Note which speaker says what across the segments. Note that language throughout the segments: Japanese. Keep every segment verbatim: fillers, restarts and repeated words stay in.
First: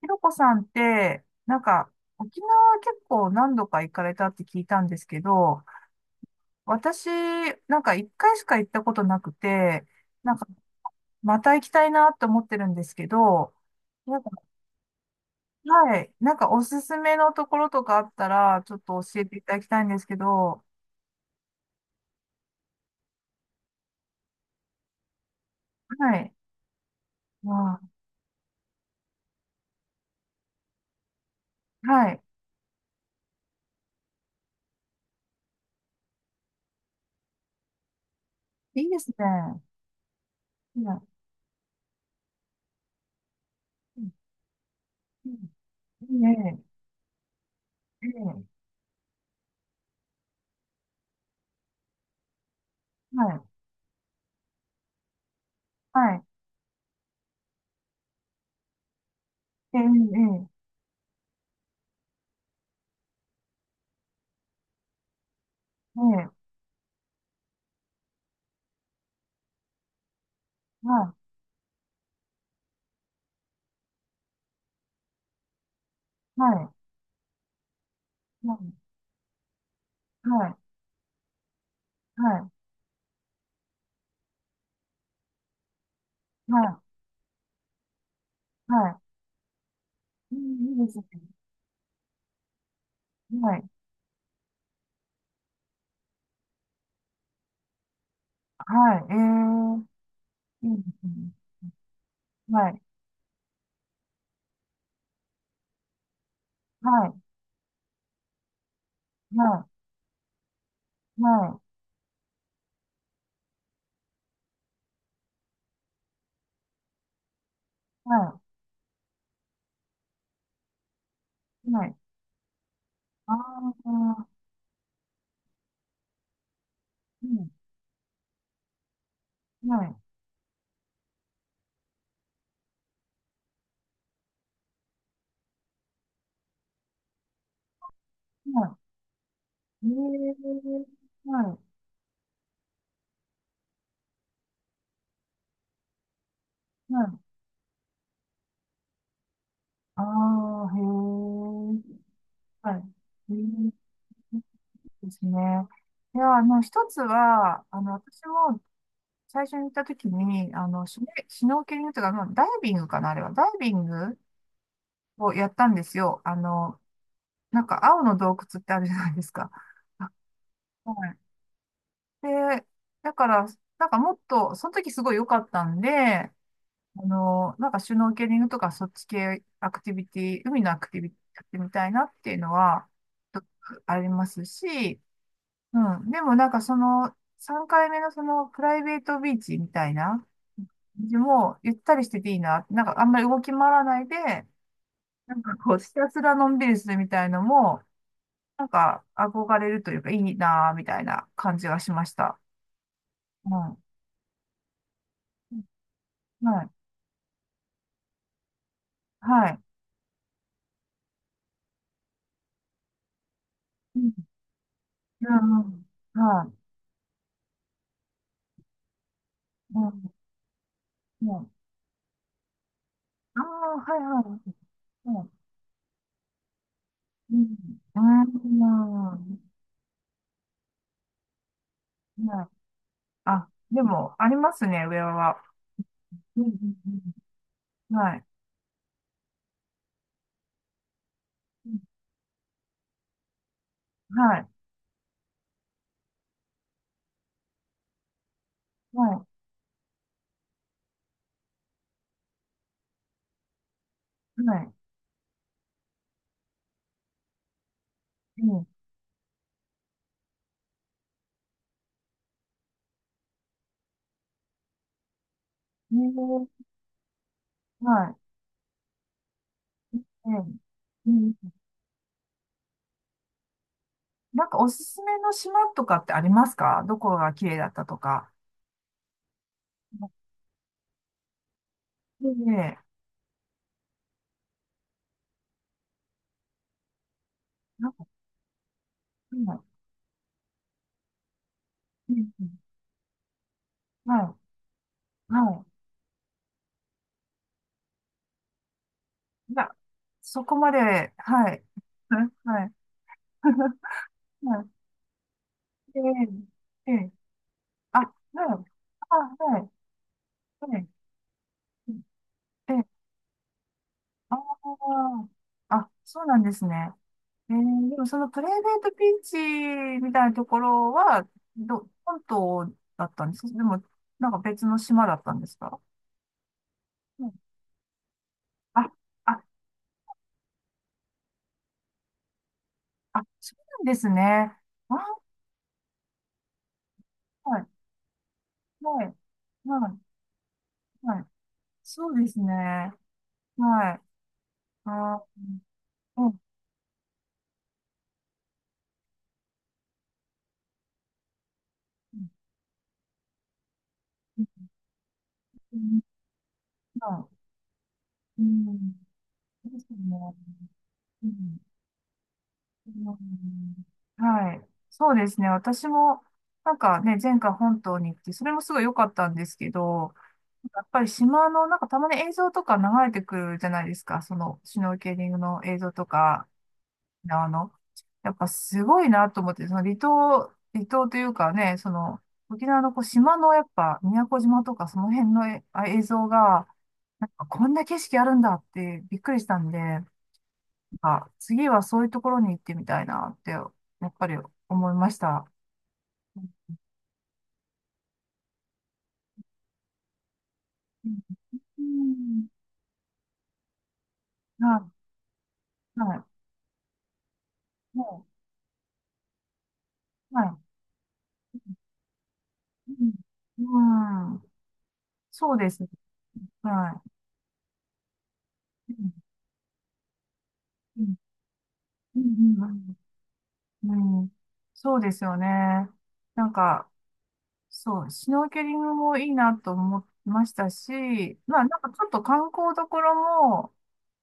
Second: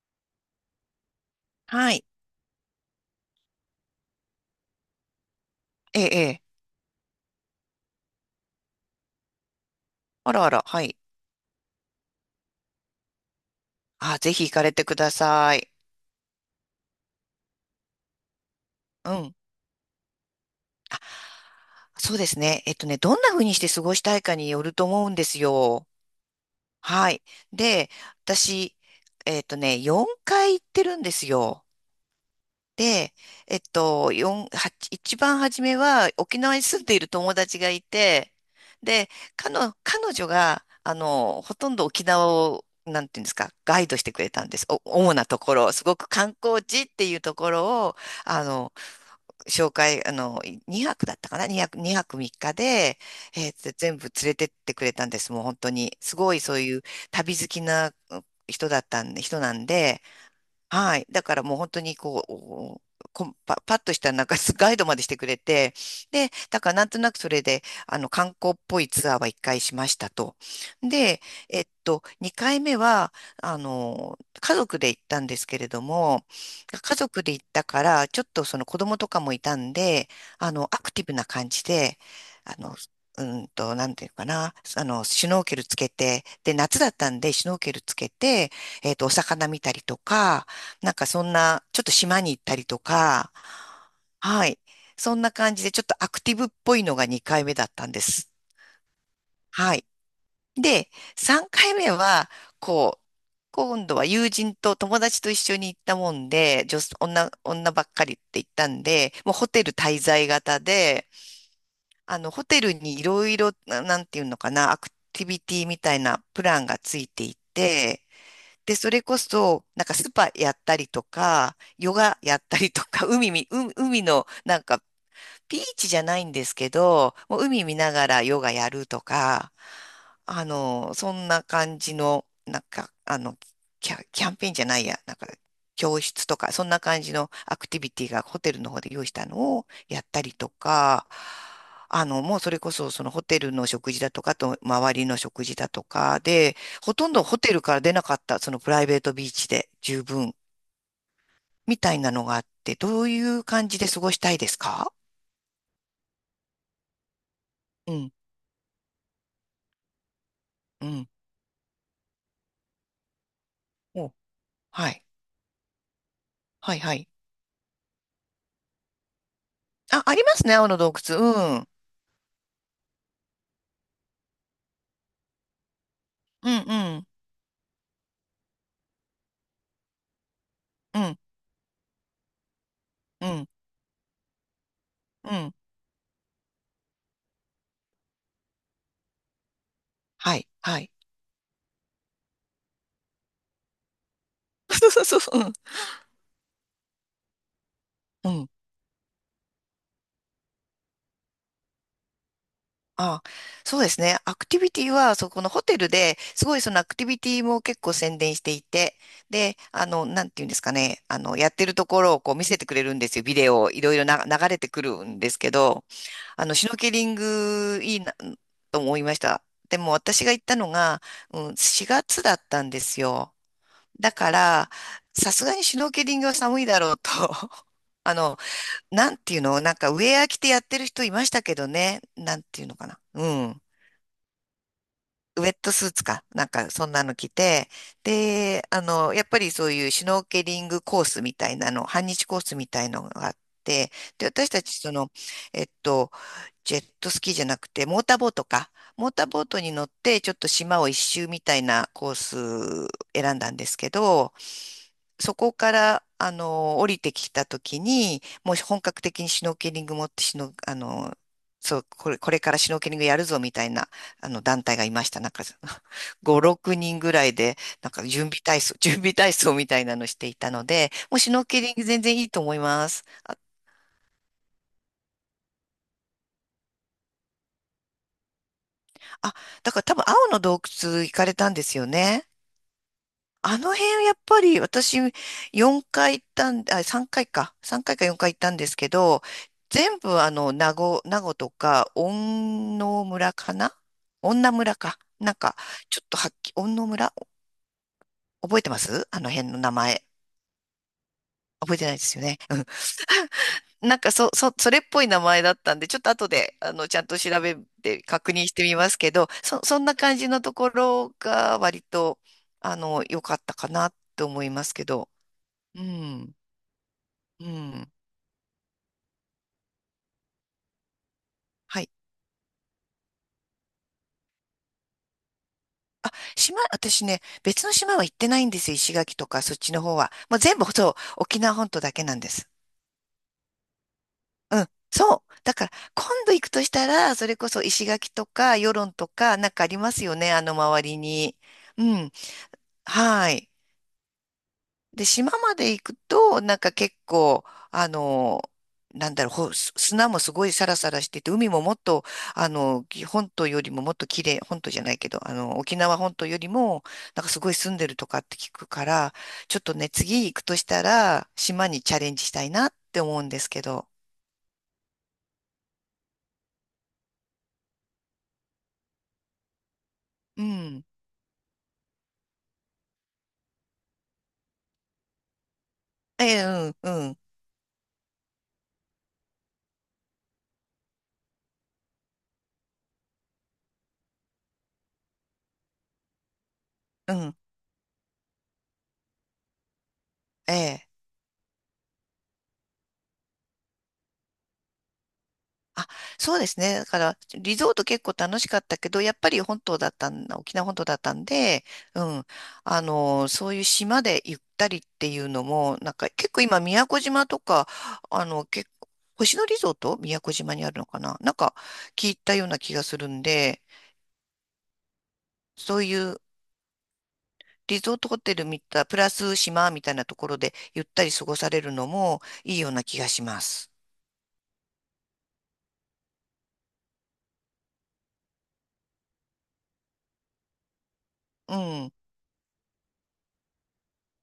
Speaker 1: ひろこさんって、なんか、
Speaker 2: はい。
Speaker 1: 沖縄結構何度か行かれたって聞いたんですけど、
Speaker 2: ええ、ええ。
Speaker 1: 私、なんかいっかいしか行ったことなくて、
Speaker 2: あ
Speaker 1: なん
Speaker 2: ら
Speaker 1: か、
Speaker 2: あら、はい。
Speaker 1: また行きたいなと思ってるんですけど、な
Speaker 2: あ、
Speaker 1: んか、
Speaker 2: ぜひ行かれてください。
Speaker 1: はい、なんかおすすめのところとかあったら、ちょっと
Speaker 2: う
Speaker 1: 教え
Speaker 2: ん。
Speaker 1: ていただきたいんですけど、
Speaker 2: そうですね。えっとね、どんな風にして過ごしたいかによると思うんですよ。
Speaker 1: はい、
Speaker 2: はい。
Speaker 1: まあ、
Speaker 2: で、私、えっとね、よんかい行ってるんですよ。
Speaker 1: はい、
Speaker 2: で、えっと、四はち一番初めは沖縄に住んでいる友達がいて、
Speaker 1: いいで
Speaker 2: で、
Speaker 1: すね。
Speaker 2: 彼女、彼女が、
Speaker 1: い
Speaker 2: あ
Speaker 1: や、
Speaker 2: の、ほとんど沖縄を、なんていうんですか、ガイド
Speaker 1: う
Speaker 2: して
Speaker 1: ん、
Speaker 2: くれたんです。お、主な
Speaker 1: う
Speaker 2: と
Speaker 1: ん、
Speaker 2: ころ、すごく
Speaker 1: いい
Speaker 2: 観
Speaker 1: ね、
Speaker 2: 光地っていうところを、
Speaker 1: え
Speaker 2: あ
Speaker 1: え、
Speaker 2: の、紹介、あの、にはくだったかな？ に 泊、にはくみっかで、
Speaker 1: はい、
Speaker 2: えーつ全部連れてってくれたんです。もう本当に。
Speaker 1: は
Speaker 2: す
Speaker 1: い、
Speaker 2: ごいそういう旅好きな人だったんで、人なん
Speaker 1: ええ、
Speaker 2: で、
Speaker 1: ええ、
Speaker 2: はい。だからもう本当にこう、こんパ、パッとしたなんか ガイドまでしてくれて、で、
Speaker 1: ええ、
Speaker 2: だからなんとなくそれで、あの、観光っぽいツアーはいっかいしましたと。
Speaker 1: は
Speaker 2: で、
Speaker 1: い、
Speaker 2: えっと、にかいめは、あの、家族で行ったんですけれども、
Speaker 1: はい、
Speaker 2: 家族で行ったから、ちょっと
Speaker 1: は
Speaker 2: その
Speaker 1: い、
Speaker 2: 子供とかもいたんで、
Speaker 1: は
Speaker 2: あ
Speaker 1: い。
Speaker 2: の、アクティブな感じで、
Speaker 1: はい、
Speaker 2: あの、うんと、なんていうかな、あの、シュノーケルつけて、
Speaker 1: は
Speaker 2: で、夏
Speaker 1: い、
Speaker 2: だったんで、シュノーケルつけて、えっ
Speaker 1: は
Speaker 2: と、お魚見たりと
Speaker 1: い。う
Speaker 2: か、
Speaker 1: ん、いいで
Speaker 2: なん
Speaker 1: すね。
Speaker 2: かそんな、ちょっと島に行ったりとか、
Speaker 1: はい、
Speaker 2: はい。そんな感じで、ちょっとアクティブっぽいのがにかいめだったんです。
Speaker 1: は
Speaker 2: はい。
Speaker 1: い、えー、いいで
Speaker 2: で、
Speaker 1: すね。
Speaker 2: さんかいめは、
Speaker 1: はい、
Speaker 2: こう、今度は友人と友達と一緒に行ったもんで、
Speaker 1: は
Speaker 2: 女、
Speaker 1: い、
Speaker 2: 女、女ばっかりって言ったんで、もうホテ
Speaker 1: は
Speaker 2: ル滞在型で、
Speaker 1: い、は
Speaker 2: あの、ホテルにいろいろ、ななんていうのかな、アクティビティみたいなプランがついていて、
Speaker 1: い、は
Speaker 2: で、それこそ、なんかスパやったりとか、
Speaker 1: い、は
Speaker 2: ヨ
Speaker 1: い。
Speaker 2: ガやったりとか、海
Speaker 1: あ
Speaker 2: み、う
Speaker 1: あ、
Speaker 2: 海のなんかビーチじゃないんですけど、
Speaker 1: う
Speaker 2: もう
Speaker 1: ん、
Speaker 2: 海見ながらヨガやるとか、
Speaker 1: はい、
Speaker 2: あの、そんな感じの、なんか、あの、キャ、キャンペーンじゃないや、なんか、教室とか、そんな感じのアクティビティがホ
Speaker 1: は
Speaker 2: テルの
Speaker 1: い。
Speaker 2: 方で用意したのを
Speaker 1: え
Speaker 2: やったりとか、
Speaker 1: ー、はい、
Speaker 2: あの、もうそれこそそのホテルの食事だとか、あと周りの食事だとかで、ほ
Speaker 1: は
Speaker 2: とん
Speaker 1: い。
Speaker 2: どホテルから出なかった、そのプライベートビーチで
Speaker 1: あ
Speaker 2: 十分
Speaker 1: あ、へえ、
Speaker 2: みたいなのがあって、
Speaker 1: はい。
Speaker 2: どうい
Speaker 1: え
Speaker 2: う感
Speaker 1: ー、
Speaker 2: じで過ごしたいですか？
Speaker 1: ですね。いや、あの、一つは、あの、
Speaker 2: うん、
Speaker 1: 私も最初に行った時に、あの、
Speaker 2: う
Speaker 1: シュネ
Speaker 2: ん。
Speaker 1: シュノーケリングというか、まあダイビングかな、あれは。ダイビング
Speaker 2: はい。
Speaker 1: をやったんですよ。あ
Speaker 2: はい、
Speaker 1: の、
Speaker 2: はい。
Speaker 1: なんか青の洞窟ってあるじゃないですか。
Speaker 2: あ、
Speaker 1: あ、
Speaker 2: ありますね、青の洞
Speaker 1: はい。
Speaker 2: 窟。うん。
Speaker 1: で、だから、なんかもっと、その時すごい良かったんで、
Speaker 2: うん、う
Speaker 1: あ
Speaker 2: ん、
Speaker 1: の、なんかシュノーケリングとかそっち系アクティビティ、海のアク
Speaker 2: う
Speaker 1: ティビテ
Speaker 2: ん、
Speaker 1: ィやってみたいなっていうのは、
Speaker 2: う
Speaker 1: ちょっと
Speaker 2: ん、
Speaker 1: ありますし、
Speaker 2: うん。
Speaker 1: うん。でもなんかその、さんかいめのそのプライベートビーチみたいな、
Speaker 2: はい、はい。
Speaker 1: もうゆったりしてていいな。なんかあんまり動き回らないで、
Speaker 2: そうそうそ
Speaker 1: な
Speaker 2: う。
Speaker 1: ん
Speaker 2: うん。
Speaker 1: かこう、ひたすらのんびりするみたいのも、
Speaker 2: うん。
Speaker 1: なんか、憧れるというか、いいなぁ、みたいな感じがしました。
Speaker 2: あ、
Speaker 1: う
Speaker 2: そ
Speaker 1: ん。
Speaker 2: うですね。アクティビティは、そこのホテルで、すごい
Speaker 1: は
Speaker 2: そ
Speaker 1: い。
Speaker 2: のアクティビティも結構宣伝していて、
Speaker 1: は
Speaker 2: で、
Speaker 1: い。
Speaker 2: あの、なんていうんですかね、あの、やってるところをこう見せてくれるんですよ。ビデオをいろ
Speaker 1: う
Speaker 2: いろ
Speaker 1: ん。
Speaker 2: な流れてくるん
Speaker 1: う
Speaker 2: ですけど、
Speaker 1: ん、は
Speaker 2: あの、シュ
Speaker 1: い。
Speaker 2: ノーケリングいいな、と思いました。で
Speaker 1: う
Speaker 2: も
Speaker 1: ん。
Speaker 2: 私が行ったのが、
Speaker 1: うん。
Speaker 2: うん、しがつだったんですよ。
Speaker 1: ああ、は
Speaker 2: だ
Speaker 1: い、
Speaker 2: か
Speaker 1: はい。
Speaker 2: ら、
Speaker 1: うん。
Speaker 2: さすがにシュノーケリングは寒いだろうと。
Speaker 1: う
Speaker 2: あ
Speaker 1: ん。
Speaker 2: の、なんていうのなんかウェア着てやってる人いましたけどね。
Speaker 1: うん。
Speaker 2: なん
Speaker 1: はい、
Speaker 2: ていうのかな。う
Speaker 1: あ、
Speaker 2: ん。
Speaker 1: でも、ありますね、上は。
Speaker 2: ウェットスーツか。
Speaker 1: うん。
Speaker 2: な
Speaker 1: う
Speaker 2: んかそん
Speaker 1: ん、
Speaker 2: なの着て。
Speaker 1: うん、はい。
Speaker 2: で、あの、やっぱりそういうシュノーケリングコースみたい
Speaker 1: う
Speaker 2: な
Speaker 1: ん、
Speaker 2: の、はんにちコースみたいのがあって、で、
Speaker 1: はい。
Speaker 2: 私たちその、えっと、ジェットスキーじゃなくて、モーターボートか。
Speaker 1: は
Speaker 2: モータ
Speaker 1: い。
Speaker 2: ーボートに乗って、ちょっと島をいっしゅうみたいなコース選んだんですけど、
Speaker 1: はい。
Speaker 2: そこから、あの、降りてきたときに、
Speaker 1: う
Speaker 2: もう
Speaker 1: ん。
Speaker 2: 本格的にシュノーケリング持ってシュノ、あの、そう、これ、これからシュノーケリングやるぞみたいな、あの、団体がいました。なんか、
Speaker 1: う
Speaker 2: ご、
Speaker 1: ん、
Speaker 2: ろくにんぐらいで、なんか
Speaker 1: はい。
Speaker 2: 準備体操、準備体操みたいなのして
Speaker 1: う
Speaker 2: い
Speaker 1: ん、
Speaker 2: たので、
Speaker 1: う
Speaker 2: もうシュノー
Speaker 1: ん。
Speaker 2: ケリング全然いいと思います。あ、
Speaker 1: なんか、おすすめの島とかってありますか？どこが綺麗だったとか。
Speaker 2: あだから多分青の洞窟行かれたんですよ
Speaker 1: え
Speaker 2: ね。
Speaker 1: え。
Speaker 2: あの辺やっぱり私4回行ったん、あ、さんかいかいか。3
Speaker 1: なん
Speaker 2: 回か
Speaker 1: か、
Speaker 2: よんかい行ったんですけど、
Speaker 1: うん、
Speaker 2: 全部あの、名護、名護とか、
Speaker 1: うん、うん、
Speaker 2: 恩納村かな、
Speaker 1: は
Speaker 2: 恩納村か。
Speaker 1: い。
Speaker 2: なんか、
Speaker 1: は
Speaker 2: ちょっとはっき、恩納村覚えてますあの辺
Speaker 1: い。い
Speaker 2: の
Speaker 1: や、
Speaker 2: 名前。
Speaker 1: そこまで、はい。
Speaker 2: 覚えてないですよ
Speaker 1: はい。
Speaker 2: ね。
Speaker 1: はい。
Speaker 2: なんかそ、そ、
Speaker 1: はい、
Speaker 2: それっぽい名前だったんで、ちょ
Speaker 1: え
Speaker 2: っと後で、あの、
Speaker 1: え、え
Speaker 2: ちゃん
Speaker 1: え、
Speaker 2: と調べ
Speaker 1: あ、
Speaker 2: て
Speaker 1: は
Speaker 2: 確認して
Speaker 1: い。
Speaker 2: みますけ
Speaker 1: あ、
Speaker 2: ど、
Speaker 1: は
Speaker 2: そ、
Speaker 1: い。
Speaker 2: そんな感じのとこ
Speaker 1: はい。
Speaker 2: ろが割と、
Speaker 1: え
Speaker 2: あ
Speaker 1: え、
Speaker 2: の、良かったかなと
Speaker 1: あ
Speaker 2: 思いますけど。
Speaker 1: あ、
Speaker 2: う
Speaker 1: あ、そう
Speaker 2: ん。
Speaker 1: なんですね。
Speaker 2: う
Speaker 1: ええ、
Speaker 2: ん。
Speaker 1: でもそのプライベートビーチみたいなところは、
Speaker 2: は
Speaker 1: ど、
Speaker 2: い。
Speaker 1: 本島だったんですか？でも、なんか別の島だったんですか？
Speaker 2: あ、島、私ね、
Speaker 1: うん、
Speaker 2: 別の島は行ってないんですよ。
Speaker 1: あ、
Speaker 2: 石垣と
Speaker 1: あ、
Speaker 2: か、そっちの方は。もう全部、そう、沖縄本島だけなんです。
Speaker 1: あ、そうなんですね。
Speaker 2: うん。
Speaker 1: あ、
Speaker 2: そう。だから、今度行くとしたら、それこ
Speaker 1: は
Speaker 2: そ
Speaker 1: い。
Speaker 2: 石垣とか、与論
Speaker 1: は
Speaker 2: と
Speaker 1: い。
Speaker 2: か、なんかあり
Speaker 1: は
Speaker 2: ます
Speaker 1: い。
Speaker 2: よね。あの周り
Speaker 1: はい。
Speaker 2: に。う
Speaker 1: そ
Speaker 2: ん。
Speaker 1: うですね。
Speaker 2: はい。
Speaker 1: はい。
Speaker 2: で、
Speaker 1: ああ、
Speaker 2: 島まで行く
Speaker 1: うん。う
Speaker 2: と、なんか結構、あの、なんだろう、ほす砂もすごいサラサラしてて、海ももっと、あの、き本島よりももっと綺麗、本島じゃないけど、あの、沖縄
Speaker 1: ん。
Speaker 2: 本島よりも、なんかすごい住んでるとかって
Speaker 1: う
Speaker 2: 聞くか
Speaker 1: ん。
Speaker 2: ら、ちょっと
Speaker 1: です
Speaker 2: ね、次行
Speaker 1: ね。
Speaker 2: くとした
Speaker 1: う
Speaker 2: ら、
Speaker 1: ん。
Speaker 2: 島にチャレンジしたいなっ
Speaker 1: う
Speaker 2: て思うんですけ
Speaker 1: ん、
Speaker 2: ど。
Speaker 1: はい。そうですね。私も、なんかね、前回本島に行って、それもすごい良かったんですけど、
Speaker 2: う
Speaker 1: や
Speaker 2: ん。
Speaker 1: っぱり島の、なんかたまに映像とか流れてくるじゃないですか。その、シュノーケリングの映像と
Speaker 2: え
Speaker 1: か、
Speaker 2: え、うん、うん、
Speaker 1: あの、やっぱすごいなと思って、その離島、離島というかね、その、沖縄のこう島のやっぱ宮古島とかその辺のえあ映像が、
Speaker 2: う
Speaker 1: なん
Speaker 2: ん、
Speaker 1: かこんな景色あるんだってびっくりしたんで、なん
Speaker 2: ええ。
Speaker 1: か次はそういうところに行ってみたいなって、やっぱり思いました。
Speaker 2: あ、そうです
Speaker 1: う
Speaker 2: ね。だから、リゾート結構楽しかったけど、やっぱり本島だったん、沖縄本島だった
Speaker 1: ん、
Speaker 2: んで、
Speaker 1: う
Speaker 2: うん。
Speaker 1: ん、
Speaker 2: あの、そういう島でゆったりっ
Speaker 1: は
Speaker 2: ていうのも、なん
Speaker 1: い、
Speaker 2: か
Speaker 1: はい、
Speaker 2: 結構今、宮古島とか、
Speaker 1: も
Speaker 2: あの、結構、星野リゾート宮古
Speaker 1: う、は
Speaker 2: 島
Speaker 1: い、
Speaker 2: にあるのかな、なんか聞いたような気がするん
Speaker 1: う
Speaker 2: で、
Speaker 1: ん、うん、そうで
Speaker 2: そ
Speaker 1: す
Speaker 2: う
Speaker 1: ね。
Speaker 2: いう
Speaker 1: は
Speaker 2: リゾートホテル見た、
Speaker 1: い。
Speaker 2: プ
Speaker 1: う
Speaker 2: ラ
Speaker 1: ん、
Speaker 2: ス島みたいなところでゆっ
Speaker 1: う
Speaker 2: たり
Speaker 1: ん、
Speaker 2: 過ごされるの
Speaker 1: う
Speaker 2: も
Speaker 1: ん、う
Speaker 2: いい
Speaker 1: ん、う
Speaker 2: ような
Speaker 1: ん、
Speaker 2: 気がします。
Speaker 1: うん、そうですよね。なんか、そう、シュノーケリングもいいなと思いましたし、
Speaker 2: う
Speaker 1: まあなんか
Speaker 2: ん、
Speaker 1: ちょっと観光どころも、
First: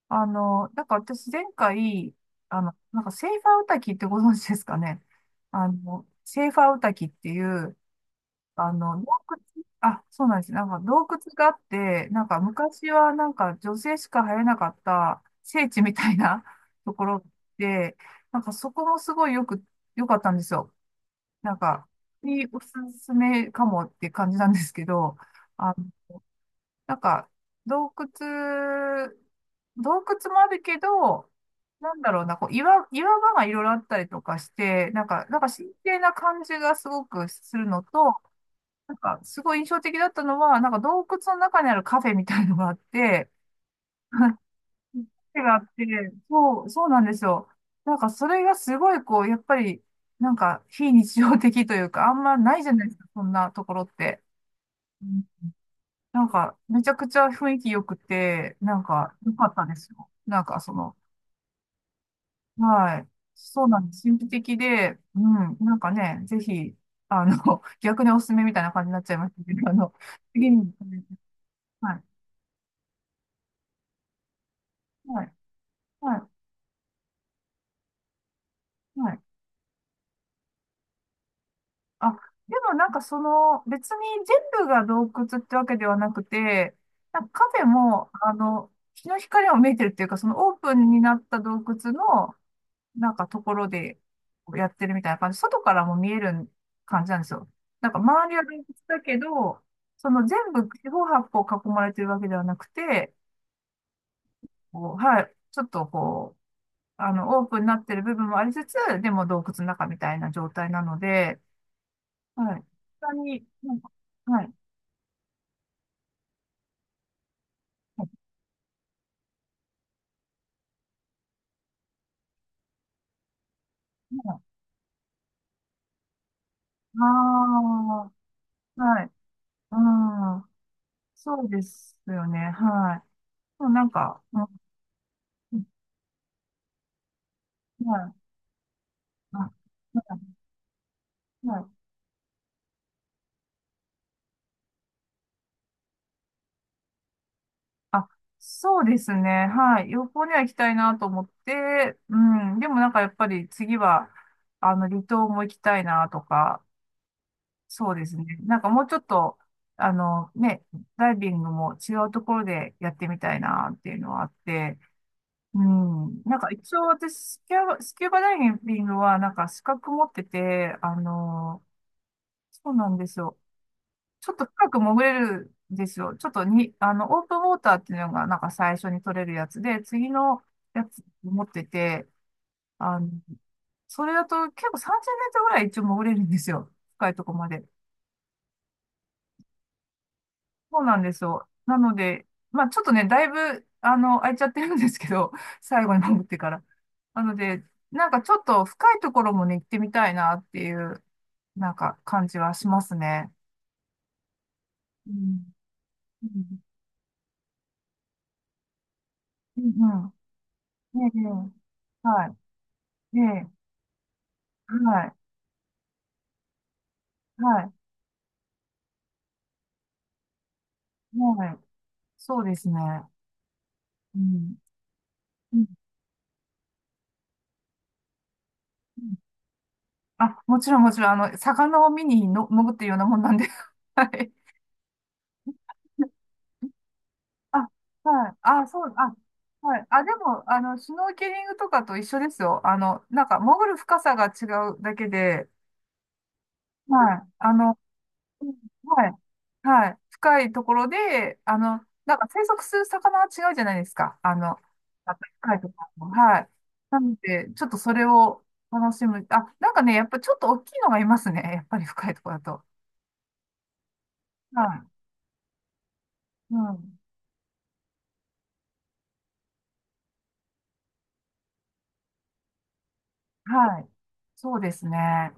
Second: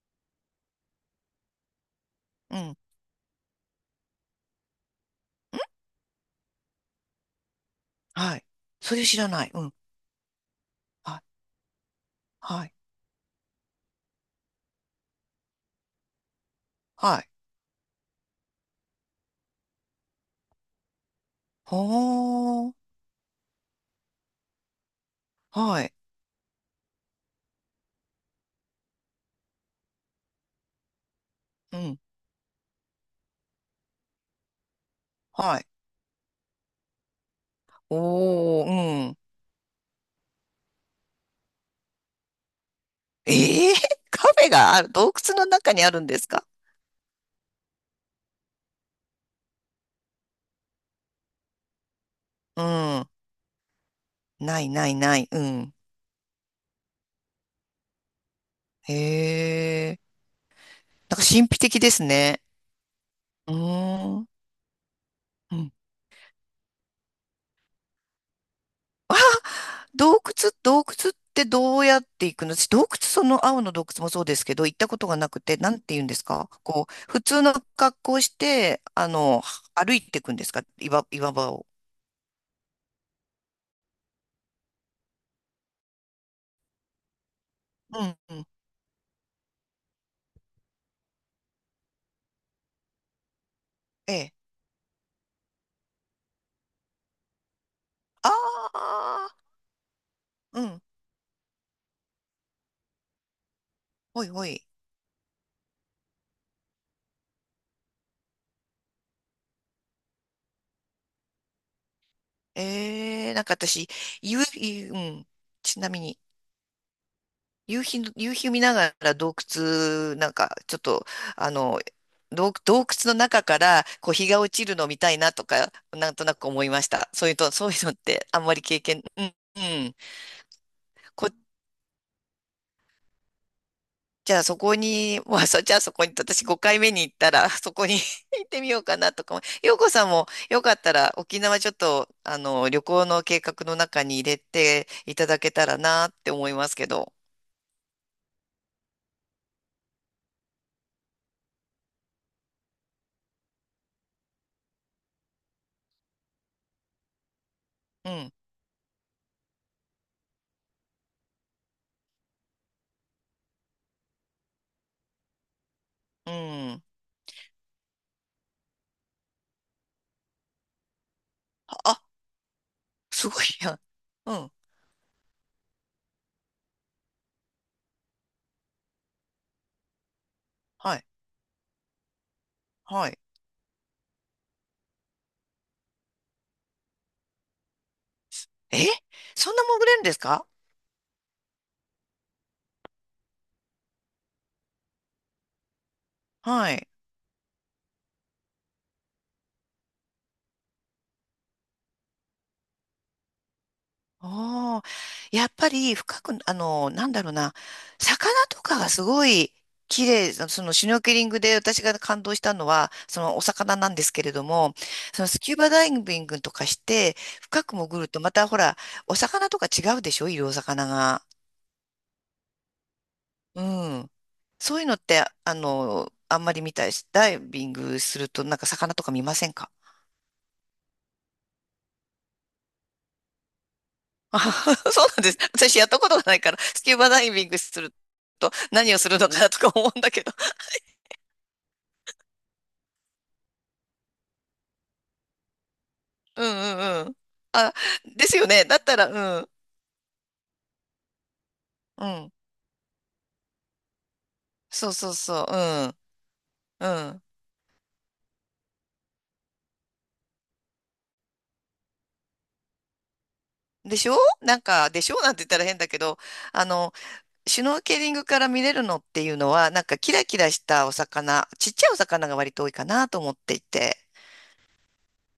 Speaker 1: あの、なんか私前回、
Speaker 2: う
Speaker 1: あの、
Speaker 2: ん、
Speaker 1: なんかセーファーウタキってご存知ですかね。あの、セーファーウタキっていう、
Speaker 2: はい。
Speaker 1: あ
Speaker 2: そ
Speaker 1: の、洞
Speaker 2: れ知らない。う
Speaker 1: 窟、
Speaker 2: ん、
Speaker 1: あ、そうなんです。なんか洞
Speaker 2: は
Speaker 1: 窟
Speaker 2: い、
Speaker 1: があって、なんか
Speaker 2: はい、
Speaker 1: 昔はなんか女性しか入れなかった聖地みたいな とこ
Speaker 2: は
Speaker 1: ろ
Speaker 2: い。
Speaker 1: で、なんかそこもすごいよく、良かったんですよ。なんか、におす
Speaker 2: は
Speaker 1: すめかもって感じなんですけど、
Speaker 2: あ、
Speaker 1: あ、
Speaker 2: はい。
Speaker 1: なんか、洞窟、洞窟もあるけど、
Speaker 2: う
Speaker 1: な
Speaker 2: ん、
Speaker 1: んだろうな、こう岩、岩場がいろいろあったりとかして、なんか、なんか
Speaker 2: はい。
Speaker 1: 神聖な感じがすごくするのと、
Speaker 2: お
Speaker 1: なん
Speaker 2: ー、うん。
Speaker 1: か、すごい印象的だったのは、なんか洞窟の中にあるカフェみたいのがあって、
Speaker 2: ええ。 カ フェがある、洞窟
Speaker 1: 手
Speaker 2: の
Speaker 1: があっ
Speaker 2: 中に
Speaker 1: て、
Speaker 2: あるんですか？
Speaker 1: そう、そうなんですよ。なんかそれがすごいこう、やっぱり、なんか非日常的というか、あんまな
Speaker 2: う
Speaker 1: いじゃないですか、
Speaker 2: ん。
Speaker 1: そんなところって。
Speaker 2: ないない
Speaker 1: う
Speaker 2: な
Speaker 1: ん、
Speaker 2: い。うん。
Speaker 1: なんか、めちゃくちゃ雰囲気良くて、なん
Speaker 2: へ
Speaker 1: か、良かったです
Speaker 2: え。
Speaker 1: よ。なんかその、
Speaker 2: なんか神秘的ですね。
Speaker 1: はい。
Speaker 2: う
Speaker 1: そうなんです。神
Speaker 2: ーん。
Speaker 1: 秘的で、う
Speaker 2: う
Speaker 1: ん、
Speaker 2: ん。
Speaker 1: なんかね、ぜひ、あの、逆におすすめみたいな感じになっちゃ
Speaker 2: あ、
Speaker 1: いましたけど、あの、
Speaker 2: 洞窟、
Speaker 1: 次に、
Speaker 2: 洞窟ってどう
Speaker 1: は
Speaker 2: や
Speaker 1: い、
Speaker 2: って行くの、私、洞窟、その青の洞窟もそうですけど、行ったことが
Speaker 1: は
Speaker 2: な
Speaker 1: い、
Speaker 2: くて、なんて言うんで
Speaker 1: はい、
Speaker 2: すかこう、普通の格好をして、あ
Speaker 1: はい。
Speaker 2: の、歩いていくんですか、岩、岩場を。
Speaker 1: あ、でもなんかその、別に全部が洞窟ってわけではなくて、なんかカフェ
Speaker 2: う
Speaker 1: も、
Speaker 2: ん、
Speaker 1: あ
Speaker 2: うん。
Speaker 1: の、日の光を見えてるっていうか、そのオープンになった洞窟の、なんかところで
Speaker 2: ええ。
Speaker 1: やってるみたいな感じ、外からも見える感じなんですよ。なんか周
Speaker 2: あ
Speaker 1: りは洞窟だけ
Speaker 2: あ、
Speaker 1: ど、その全
Speaker 2: う
Speaker 1: 部
Speaker 2: ん。
Speaker 1: 四方八方囲まれてるわけではなくて、
Speaker 2: おいおい。
Speaker 1: こう、はい、ちょっとこう、あの、オープンになってる部分もありつつ、でも洞窟の中みたいな状態なので、はい。本
Speaker 2: えー、なん
Speaker 1: に、
Speaker 2: か
Speaker 1: なん
Speaker 2: 私、
Speaker 1: か、は
Speaker 2: 夕
Speaker 1: い。
Speaker 2: 日、うん。ちなみに、夕日
Speaker 1: あ
Speaker 2: の、夕日見ながら洞窟、なんか、ちょっと、あの、洞、洞窟の中から、こう、日が落ちるのを見たいなとか、なんとなく思いました。そういうと、そういうのっ
Speaker 1: あ
Speaker 2: て、あんまり経
Speaker 1: ー、は
Speaker 2: 験、
Speaker 1: い。
Speaker 2: うん、う
Speaker 1: う
Speaker 2: ん。
Speaker 1: ん。
Speaker 2: こ
Speaker 1: そうですよね。はい。そう、なんか、
Speaker 2: じゃ
Speaker 1: う
Speaker 2: あ
Speaker 1: ん、
Speaker 2: そこに、まあ、そ、じゃあそこに、私ごかいめに行ったら、そこに
Speaker 1: はい。
Speaker 2: 行ってみようかなとか
Speaker 1: あ、
Speaker 2: も。
Speaker 1: は
Speaker 2: 洋子さんもよかったら沖
Speaker 1: い。は
Speaker 2: 縄
Speaker 1: い、
Speaker 2: ちょっと、あの、旅行の計画の中に入れていただけたらなって思いますけど。
Speaker 1: あ、そうですね。はい。旅行には行きたいなと思って、うん。でもなんかやっぱり次は、あの、離島も行きたいなとか、そうで
Speaker 2: う
Speaker 1: すね。
Speaker 2: ん、
Speaker 1: なんかもうちょっと、あの、ね、ダイビングも違うところでやってみたいなっていうのはあって、うん。
Speaker 2: う
Speaker 1: なんか一
Speaker 2: ん。
Speaker 1: 応私、スキューバ、スキューバダイビングはなんか資格持ってて、あのー、
Speaker 2: あ、
Speaker 1: そうなんです
Speaker 2: す
Speaker 1: よ。
Speaker 2: ごいやん。
Speaker 1: ちょ
Speaker 2: う
Speaker 1: っと
Speaker 2: ん、
Speaker 1: 深く潜れるんですよ。ちょっとに、あの、オープンウォーターっていうのがなんか最初に取れるやつで、次のや
Speaker 2: は
Speaker 1: つ
Speaker 2: い、
Speaker 1: 持ってて、あ
Speaker 2: は
Speaker 1: の、
Speaker 2: い。
Speaker 1: それだと結構さんじゅうメートルぐらい一応潜れるんですよ。深いとこまで。
Speaker 2: え、そんな潜れるんですか？
Speaker 1: そうなんですよ。なので、まあちょっとね、だいぶ、あの、空いちゃってるんですけど、最後に潜ってから。
Speaker 2: はい。
Speaker 1: なので、なんかちょっと深いところもね、行ってみたいなっていう、なんか感じはしますね。
Speaker 2: ああ、
Speaker 1: うん。
Speaker 2: やっぱり深
Speaker 1: う
Speaker 2: く、あ
Speaker 1: ん。
Speaker 2: の、なんだろうな、魚とかがすごい
Speaker 1: うん、
Speaker 2: 綺
Speaker 1: う
Speaker 2: 麗、そのそのシュノ
Speaker 1: ん、
Speaker 2: ー
Speaker 1: え、
Speaker 2: ケリング
Speaker 1: ね、
Speaker 2: で私が
Speaker 1: え、
Speaker 2: 感
Speaker 1: は
Speaker 2: 動した
Speaker 1: い。
Speaker 2: のは、
Speaker 1: え
Speaker 2: そのお
Speaker 1: え、
Speaker 2: 魚なんですけれども、
Speaker 1: はい。
Speaker 2: そのスキューバダイビングとかして、
Speaker 1: は
Speaker 2: 深
Speaker 1: い。
Speaker 2: く潜るとまたほら、お魚とか違うでしょ、いるお魚が。
Speaker 1: はい。そうですね。
Speaker 2: うん。
Speaker 1: うん。
Speaker 2: そういうのって、あ
Speaker 1: うん、
Speaker 2: の、あんまり見たいし、ダイビングするとなんか魚
Speaker 1: う
Speaker 2: とか
Speaker 1: ん、
Speaker 2: 見ませんか？
Speaker 1: あ、もちろん、もちろん、あの、魚を見にの潜ってるようなもんなんで。はい。
Speaker 2: あ。 そうなんです。私やったことがないから、スキューバダイビング
Speaker 1: あ、
Speaker 2: する
Speaker 1: はい。
Speaker 2: と
Speaker 1: あ、そう、
Speaker 2: 何をす
Speaker 1: あ、
Speaker 2: るのかなとか
Speaker 1: はい。
Speaker 2: 思うん
Speaker 1: あ、
Speaker 2: だ
Speaker 1: で
Speaker 2: けど。
Speaker 1: も、あの、シュノーケリングとかと一緒ですよ。あの、なんか、潜る深さが違うだけで、
Speaker 2: うんうんうん。
Speaker 1: はい。あ
Speaker 2: あ、
Speaker 1: の、
Speaker 2: です
Speaker 1: う
Speaker 2: よ
Speaker 1: ん、
Speaker 2: ね。だった
Speaker 1: はい。
Speaker 2: ら、うん。
Speaker 1: はい。深いところで、あの、
Speaker 2: う
Speaker 1: なんか
Speaker 2: ん。
Speaker 1: 生息する魚は違うじゃないですか。あの、
Speaker 2: そうそ
Speaker 1: な
Speaker 2: う
Speaker 1: んか
Speaker 2: そ
Speaker 1: 深いとこ
Speaker 2: う。
Speaker 1: ろも。はい。
Speaker 2: う
Speaker 1: な
Speaker 2: ん。
Speaker 1: の
Speaker 2: う
Speaker 1: で、ちょっとそれを楽しむ。あ、なんかね、やっぱちょっと大きいのがいますね。やっぱり深いところだと。
Speaker 2: ん。でしょ、なん
Speaker 1: は
Speaker 2: か、でしょなんて言ったら変だけど、
Speaker 1: い。う
Speaker 2: あの、
Speaker 1: ん。
Speaker 2: シュノーケリングから見れるのっていうのは、なんかキラキラしたお魚、ちっちゃいお魚が割と多いかなと思ってい
Speaker 1: はい。
Speaker 2: て。
Speaker 1: そうですね。